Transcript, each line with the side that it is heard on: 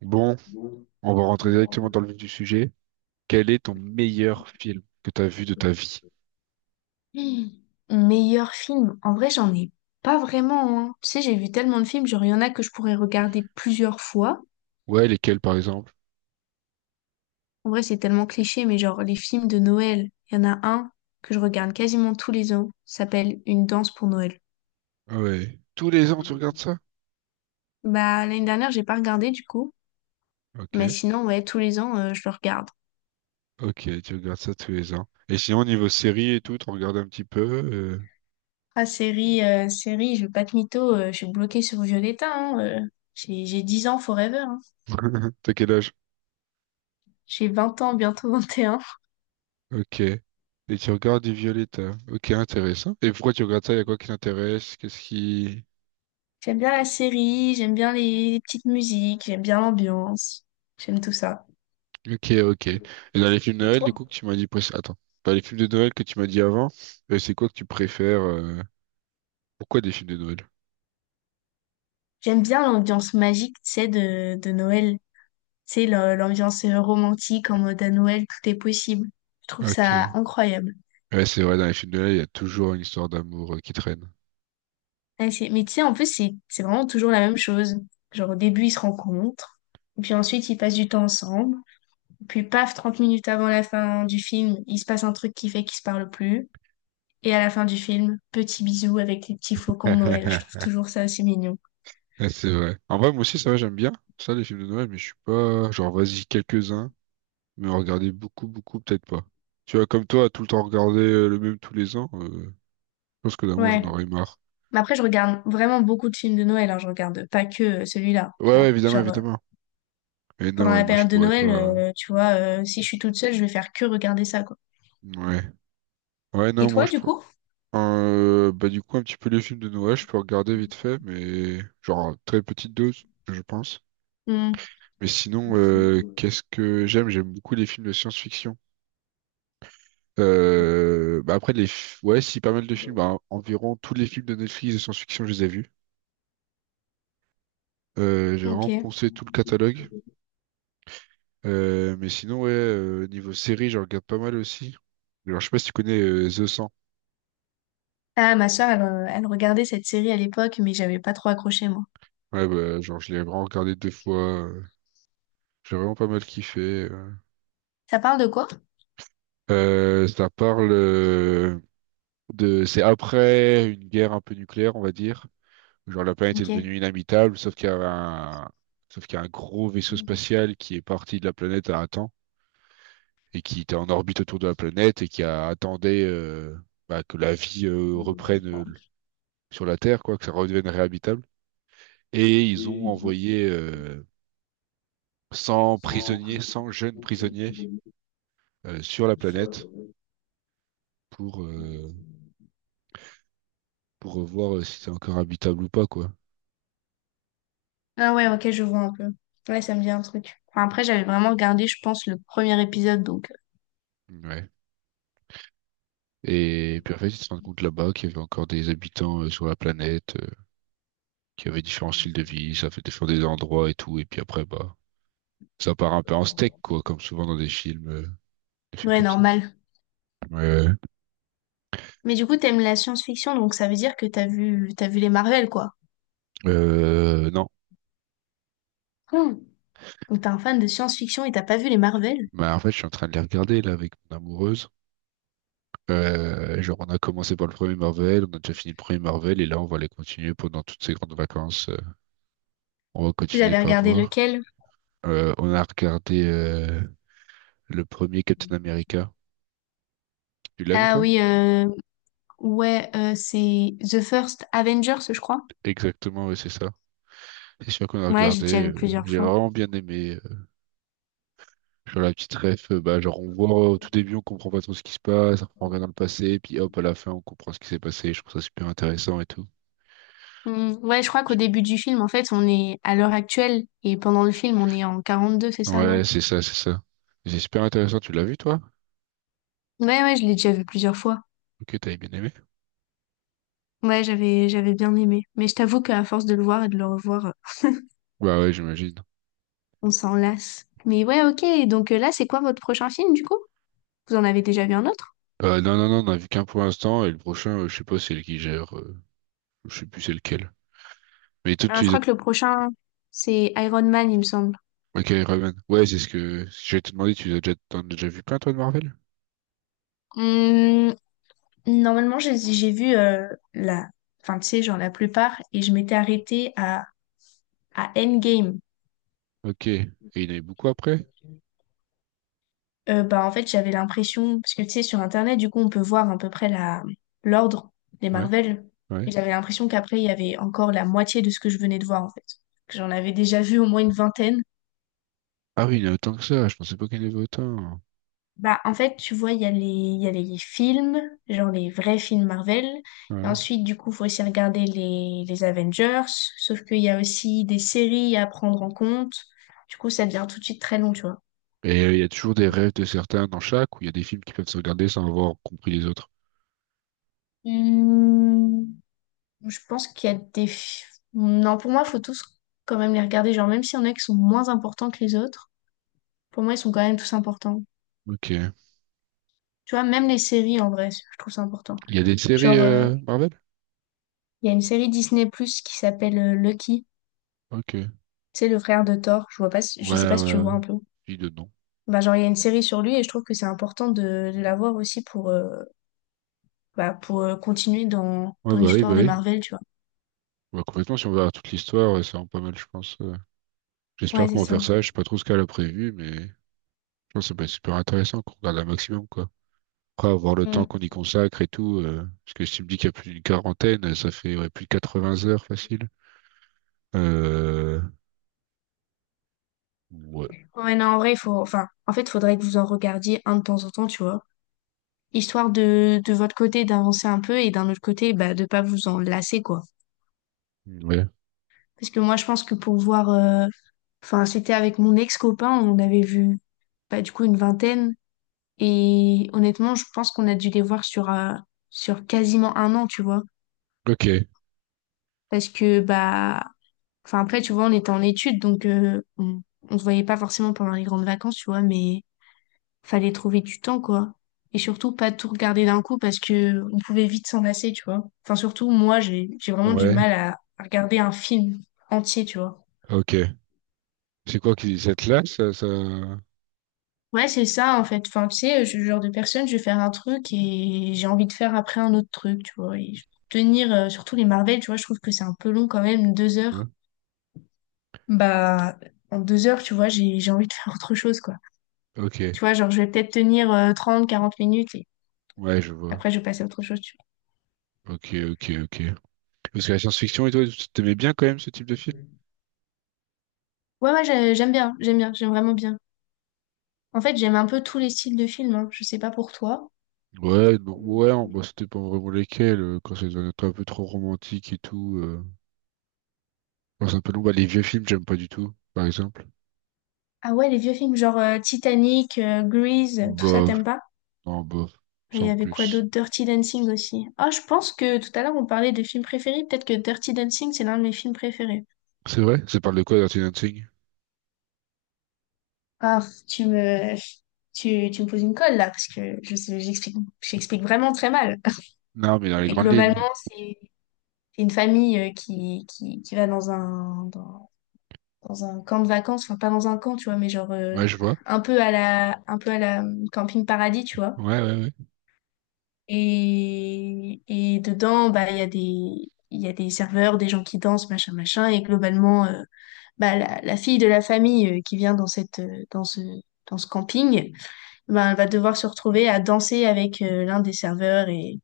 right: Bon, on va rentrer directement dans le vif du sujet. Quel est ton meilleur film que tu as vu de ta vie?
left: Hum, Meilleur film. En vrai, j'en ai pas vraiment, hein. Tu sais, j'ai vu tellement de films, genre, il y en a que je pourrais regarder plusieurs fois.
right: Ouais, lesquels par exemple?
left: En vrai, c'est tellement cliché, mais genre, les films de Noël, il y en a un que je regarde quasiment tous les ans. Ça s'appelle Une danse pour Noël.
right: Ah ouais. Tous les ans, tu regardes ça?
left: Bah, l'année dernière, j'ai pas regardé du coup. Mais
right: Ok.
left: sinon, ouais, tous les ans, je le regarde.
right: Ok, tu regardes ça tous les ans. Et sinon, niveau série et tout, tu regardes un petit peu.
left: Ah, série, série, je vais pas te mytho, je suis bloquée sur Violetta, hein, J'ai 10 ans forever, hein.
right: T'as quel âge?
left: J'ai 20 ans, bientôt 21.
right: Ok. Et tu regardes du Violetta. Ok, intéressant. Et pourquoi tu regardes ça? Il y a quoi qui t'intéresse? Qu'est-ce qui...
left: J'aime bien la série, j'aime bien les petites musiques, j'aime bien l'ambiance, j'aime tout ça.
right: Ok, ok. Et dans les films de
left: Et
right: Noël, du
left: toi?
right: coup, que tu m'as dit... Attends. Dans les films de Noël que tu m'as dit avant, c'est quoi que tu préfères? Pourquoi des films de Noël?
left: J'aime bien l'ambiance magique, tu sais, de Noël. Tu sais, l'ambiance romantique en mode à Noël, tout est possible. Je trouve ça
right: Ok.
left: incroyable.
right: Ouais, c'est vrai, dans les films de là, il y a toujours une histoire d'amour qui traîne.
left: Ouais, Mais tu sais, en plus, c'est vraiment toujours la même chose. Genre, au début, ils se rencontrent, et puis ensuite, ils passent du temps ensemble. Puis, paf, 30 minutes avant la fin du film, il se passe un truc qui fait qu'ils se parlent plus. Et à la fin du film, petit bisou avec les petits flocons de Noël. Je trouve toujours ça assez mignon.
right: Ouais, c'est vrai. En vrai, moi aussi, ça va, j'aime bien ça, les films de Noël, mais je suis pas, genre, vas-y, quelques-uns, mais en regarder beaucoup, beaucoup, peut-être pas. Tu vois, comme toi, tout le temps regarder le même tous les ans, je pense que d'amour, j'en
left: Ouais.
right: aurais marre.
left: Mais après, je regarde vraiment beaucoup de films de Noël. Hein. Je regarde pas que celui-là,
right: Ouais,
left: tu
right: ouais,
left: vois.
right: évidemment,
left: Genre,
right: évidemment. Et non,
left: pendant
right: ouais,
left: la
right: moi, je
left: période de
right: pourrais
left: Noël,
right: pas.
left: tu vois, si je suis toute seule, je vais faire que regarder ça, quoi.
right: Ouais. Ouais,
left: Et
right: non, moi,
left: toi,
right: je
left: du
right: prends.
left: coup?
right: Bah, du coup, un petit peu les films de Noël, je peux regarder vite fait, mais genre, à très petite dose, je pense.
left: Hmm,
right: Mais sinon, qu'est-ce que j'aime? J'aime beaucoup les films de science-fiction. Bah après, ouais, si, pas mal de films. Bah, environ tous les films de Netflix de science-fiction, je les ai vus. J'ai vraiment
left: ok.
right: poncé tout le catalogue. Mais sinon, ouais, niveau série, j'en regarde pas mal aussi. Alors, je sais pas si tu connais The 100.
left: Ah, ma soeur, elle, elle regardait cette série à l'époque, mais j'avais pas trop accroché, moi.
right: Ouais, bah, genre, je l'ai vraiment regardé deux fois. euh, J'ai vraiment pas mal kiffé. euh.
left: Ça parle de quoi?
right: Ça parle de... C'est après une guerre un peu nucléaire, on va dire. Genre la planète est
left: Ok.
right: devenue inhabitable, sauf qu'il y a un gros vaisseau spatial qui est parti de la planète à un temps et qui était en orbite autour de la planète et qui a attendait bah, que la vie reprenne sur la Terre, quoi, que ça redevienne réhabitable. Et ils ont envoyé 100 prisonniers, 100 jeunes prisonniers sur la planète pour, euh, pour voir si c'est encore habitable ou pas, quoi.
left: Ah ouais, ok, je vois un peu. Ouais, ça me dit un truc. Enfin, après, j'avais vraiment regardé, je pense, le premier épisode, donc...
right: Ouais. Et puis en fait, ils se rendent compte là-bas qu'il y avait encore des habitants sur la planète, qui avait différents styles de vie, ça fait défendre des endroits et tout, et puis après, bah, ça part un peu en steak, quoi, comme souvent dans des films
left: Ouais,
right: comme ça.
left: normal.
right: Ouais, ouais.
left: Mais du coup, t'aimes la science-fiction, donc ça veut dire que t'as vu les Marvel, quoi.
right: Non,
left: Donc t'es un fan de science-fiction et t'as pas vu les Marvel?
right: mais en fait, je suis en train de les regarder, là, avec mon amoureuse. Genre, on a commencé par le premier Marvel, on a déjà fini le premier Marvel, et là, on va les continuer pendant toutes ces grandes vacances. On va
left: Vous
right: continuer
left: avez
right: par
left: regardé
right: voir.
left: lequel?
right: On a regardé le premier Captain America. Tu l'as vu,
left: Ah
right: toi?
left: oui, ouais, c'est The First Avengers, je crois.
right: Exactement, ouais, c'est ça. C'est sûr qu'on a
left: Ouais, j'ai déjà
right: regardé.
left: vu
right: euh,
left: plusieurs
right: J'ai
left: fois.
right: vraiment bien aimé. Genre la petite ref, bah, genre on voit au tout début, on comprend pas trop ce qui se passe, on regarde dans le passé, puis hop, à la fin, on comprend ce qui s'est passé. Je trouve ça super intéressant et tout.
left: Hmm, ouais, je crois qu'au début du film, en fait, on est à l'heure actuelle et pendant le film, on est en 42, c'est ça, non?
right: Ouais, c'est ça, c'est ça. C'est super intéressant, tu l'as vu toi?
left: Ouais, ouais, je l'ai déjà vu plusieurs fois.
right: Ok, t'avais bien aimé?
left: Ouais, j'avais bien aimé. Mais je t'avoue qu'à force de le voir et de le revoir,
right: Bah ouais, j'imagine.
left: on s'en lasse. Mais ouais, ok. Donc là, c'est quoi votre prochain film, du coup? Vous en avez déjà vu un autre?
right: Non, non, non, on a vu qu'un pour l'instant, et le prochain, je sais pas c'est qui gère, je sais plus c'est lequel. Mais tout,
left: Ah,
right: tu
left: je
right: les as...
left: crois que le prochain, c'est Iron Man, il me semble.
right: Ok, Raven. Ouais, c'est ce que je vais te demander, tu les as déjà... t'en as déjà vu plein toi de Marvel?
left: Hum, normalement, j'ai vu la, enfin, tu sais, genre la plupart, et je m'étais arrêtée à Endgame.
right: Ok. Et il y en avait beaucoup après?
left: Bah, en fait, j'avais l'impression, parce que tu sais, sur Internet, du coup, on peut voir à peu près la, l'ordre des
right: Ouais,
left: Marvel,
right: ouais.
left: et j'avais l'impression qu'après, il y avait encore la moitié de ce que je venais de voir, en fait. Que j'en avais déjà vu au moins une vingtaine.
right: Ah oui, il y en a autant que ça, je pensais pas qu'il y en avait autant.
left: Bah, en fait, tu vois, il y a les, il y a les films, genre les vrais films Marvel. Et
right: Ouais.
left: ensuite, du coup, faut aussi regarder les Avengers. Sauf qu'il y a aussi des séries à prendre en compte. Du coup, ça devient tout de suite très long, tu vois.
right: Et il y a toujours des rêves de certains dans chaque, ou il y a des films qui peuvent se regarder sans avoir compris les autres.
left: Hmm, je pense qu'il y a des... Non, pour moi, faut tous quand même les regarder. Genre, même s'il y en a qui sont moins importants que les autres, pour moi, ils sont quand même tous importants.
right: Ok. Il
left: Tu vois, même les séries, en vrai, je trouve ça important.
right: y a des séries
left: Genre,
right: Marvel?
left: il y a une série Disney+, qui s'appelle Lucky.
right: Ok.
left: C'est le frère de Thor,
right: Ouais,
left: je sais pas si tu
right: ouais.
left: vois un peu.
right: Dis de non.
left: Bah, genre, il y a une série sur lui et je trouve que c'est important de l'avoir aussi pour, bah, pour continuer dans,
right: Ouais,
left: dans
right: bah oui, bah
left: l'histoire des
right: oui.
left: Marvel, tu vois.
right: Bah, complètement, si on verra toute l'histoire, c'est vraiment pas mal, je pense. J'espère
left: Ouais, c'est
right: qu'on va faire
left: ça.
right: ça. Je sais pas trop ce qu'elle a prévu, mais je pense que ça peut être super intéressant qu'on regarde un maximum, quoi. Après, avoir le temps
left: Mm.
right: qu'on y consacre et tout, parce que si tu me dis qu'il y a plus d'une quarantaine, ça fait ouais, plus de 80 heures facile. Euh... Ouais.
left: Ouais, non, en vrai, il faut, enfin, en fait, il faudrait que vous en regardiez un de temps en temps, tu vois. Histoire de votre côté d'avancer un peu et d'un autre côté, bah, de pas vous en lasser, quoi.
right: Ouais.
left: Parce que moi, je pense que pour voir, enfin, c'était avec mon ex-copain, on avait vu, bah, du coup, une vingtaine. Et honnêtement, je pense qu'on a dû les voir sur, sur quasiment un an, tu vois.
right: Ok.
left: Parce que, bah, enfin, après, tu vois, on était en études, donc on se voyait pas forcément pendant les grandes vacances, tu vois, mais fallait trouver du temps, quoi. Et surtout, pas tout regarder d'un coup parce que on pouvait vite s'en lasser, tu vois. Enfin, surtout, moi, j'ai vraiment du
right: Ouais.
left: mal à regarder un film entier, tu vois.
right: Ok. C'est quoi qui cette là ça, ça...
left: Ouais, c'est ça, en fait. Enfin, tu sais, je suis le genre de personne, je vais faire un truc et j'ai envie de faire après un autre truc, tu vois. Tenir, surtout les Marvel, tu vois, je trouve que c'est un peu long quand même, deux
right: Ouais.
left: heures. Bah, en deux heures, tu vois, j'ai envie de faire autre chose, quoi.
right: Ok.
left: Tu vois, genre, je vais peut-être tenir 30, 40 minutes et
right: Ouais, je vois.
left: après, je vais passer à autre chose, tu
right: Ok, ok, ok. Parce que la science-fiction et toi, tu t'aimais bien quand même ce type de film?
left: vois. Ouais, ouais, j'aime bien, j'aime bien, j'aime vraiment bien. En fait, j'aime un peu tous les styles de films, hein. Je sais pas pour toi.
right: Ouais, non, ouais, bah, c'était pas vraiment lesquels, quand c'est un peu trop romantique et tout. Enfin, c'est un peu long. Bah, les vieux films, j'aime pas du tout, par exemple.
left: Ah ouais, les vieux films, genre Titanic, Grease, tout ça,
right: Bof,
left: t'aimes pas?
right: non, bof,
left: Il y
right: sans
left: avait quoi
right: plus.
left: d'autre? Dirty Dancing aussi. Ah, je pense que tout à l'heure on parlait des films préférés. Peut-être que Dirty Dancing, c'est l'un de mes films préférés.
right: C'est vrai? Ça parle de quoi, Dirty Dancing?
left: Ah, tu me, tu, tu me poses une colle là, parce que j'explique, j'explique vraiment très mal.
right: Non, mais dans les
left: Mais
right: grandes lignes.
left: globalement, c'est une famille qui va dans un, dans, dans un camp de vacances, enfin pas dans un camp, tu vois, mais genre
right: Ouais, je vois.
left: un peu à la, un peu à la camping paradis, tu vois.
right: Ouais, ouais, ouais.
left: Et dedans, bah, il y a des, il y a des serveurs, des gens qui dansent, machin, machin. Et globalement, bah, la fille de la famille qui vient dans cette, dans ce camping, bah, elle va devoir se retrouver à danser avec l'un des serveurs.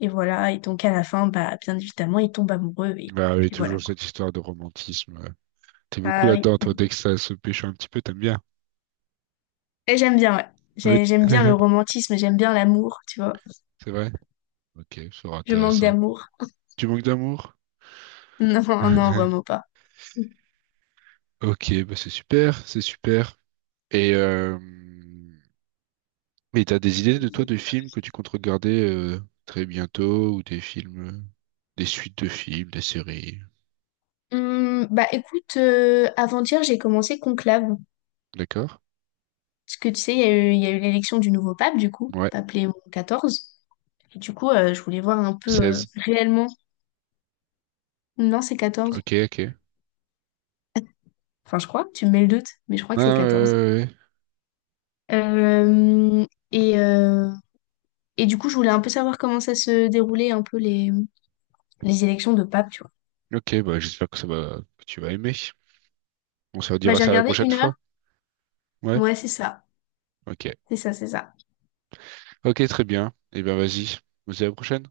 left: Et voilà. Et donc, à la fin, bah, bien évidemment, ils tombent amoureux. Et
right: Bah, oui,
left: puis voilà,
right: toujours
left: quoi.
right: cette histoire de romantisme, ouais. T'es beaucoup
left: Ah
right: là-dedans, toi,
left: oui.
right: dès que ça se pêche un petit peu, t'aimes bien.
left: Et j'aime bien, ouais.
right: Ouais.
left: J'aime bien le romantisme, j'aime bien l'amour, tu vois.
right: C'est vrai? Ok, ça sera
left: Je manque
right: intéressant.
left: d'amour.
right: Tu manques d'amour?
left: Non, non, vraiment pas. Hum,
right: Ok, bah c'est super, c'est super. Et euh, et t'as des idées de toi de films que tu comptes regarder très bientôt ou des films, des suites de films, des séries,
left: bah écoute, avant-hier j'ai commencé Conclave.
right: d'accord?
left: Parce que tu sais, il y a eu l'élection du nouveau pape, du coup,
right: Ouais,
left: pape Léon XIV. Et du coup, je voulais voir un peu
right: 16.
left: réellement. Non, c'est quatorze.
right: Ok, ok.
left: Enfin, je crois, tu me mets le doute, mais je crois
right: Non,
left: que c'est 14.
right: ouais. Ouais,
left: Euh, et, euh, et du coup, je voulais un peu savoir comment ça se déroulait un peu les élections de pape, tu vois.
right: ouais. Ok, bah j'espère que ça va, que tu vas aimer. On se
left: Bah
right: redira
left: j'ai
right: ça la
left: regardé
right: prochaine
left: une heure.
right: fois. Ouais,
left: Ouais, c'est ça.
right: ok.
left: C'est ça, c'est ça.
right: Ok, très bien. Eh bien, vas-y. On se dit à la prochaine.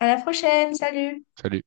left: À la prochaine, salut!
right: Salut.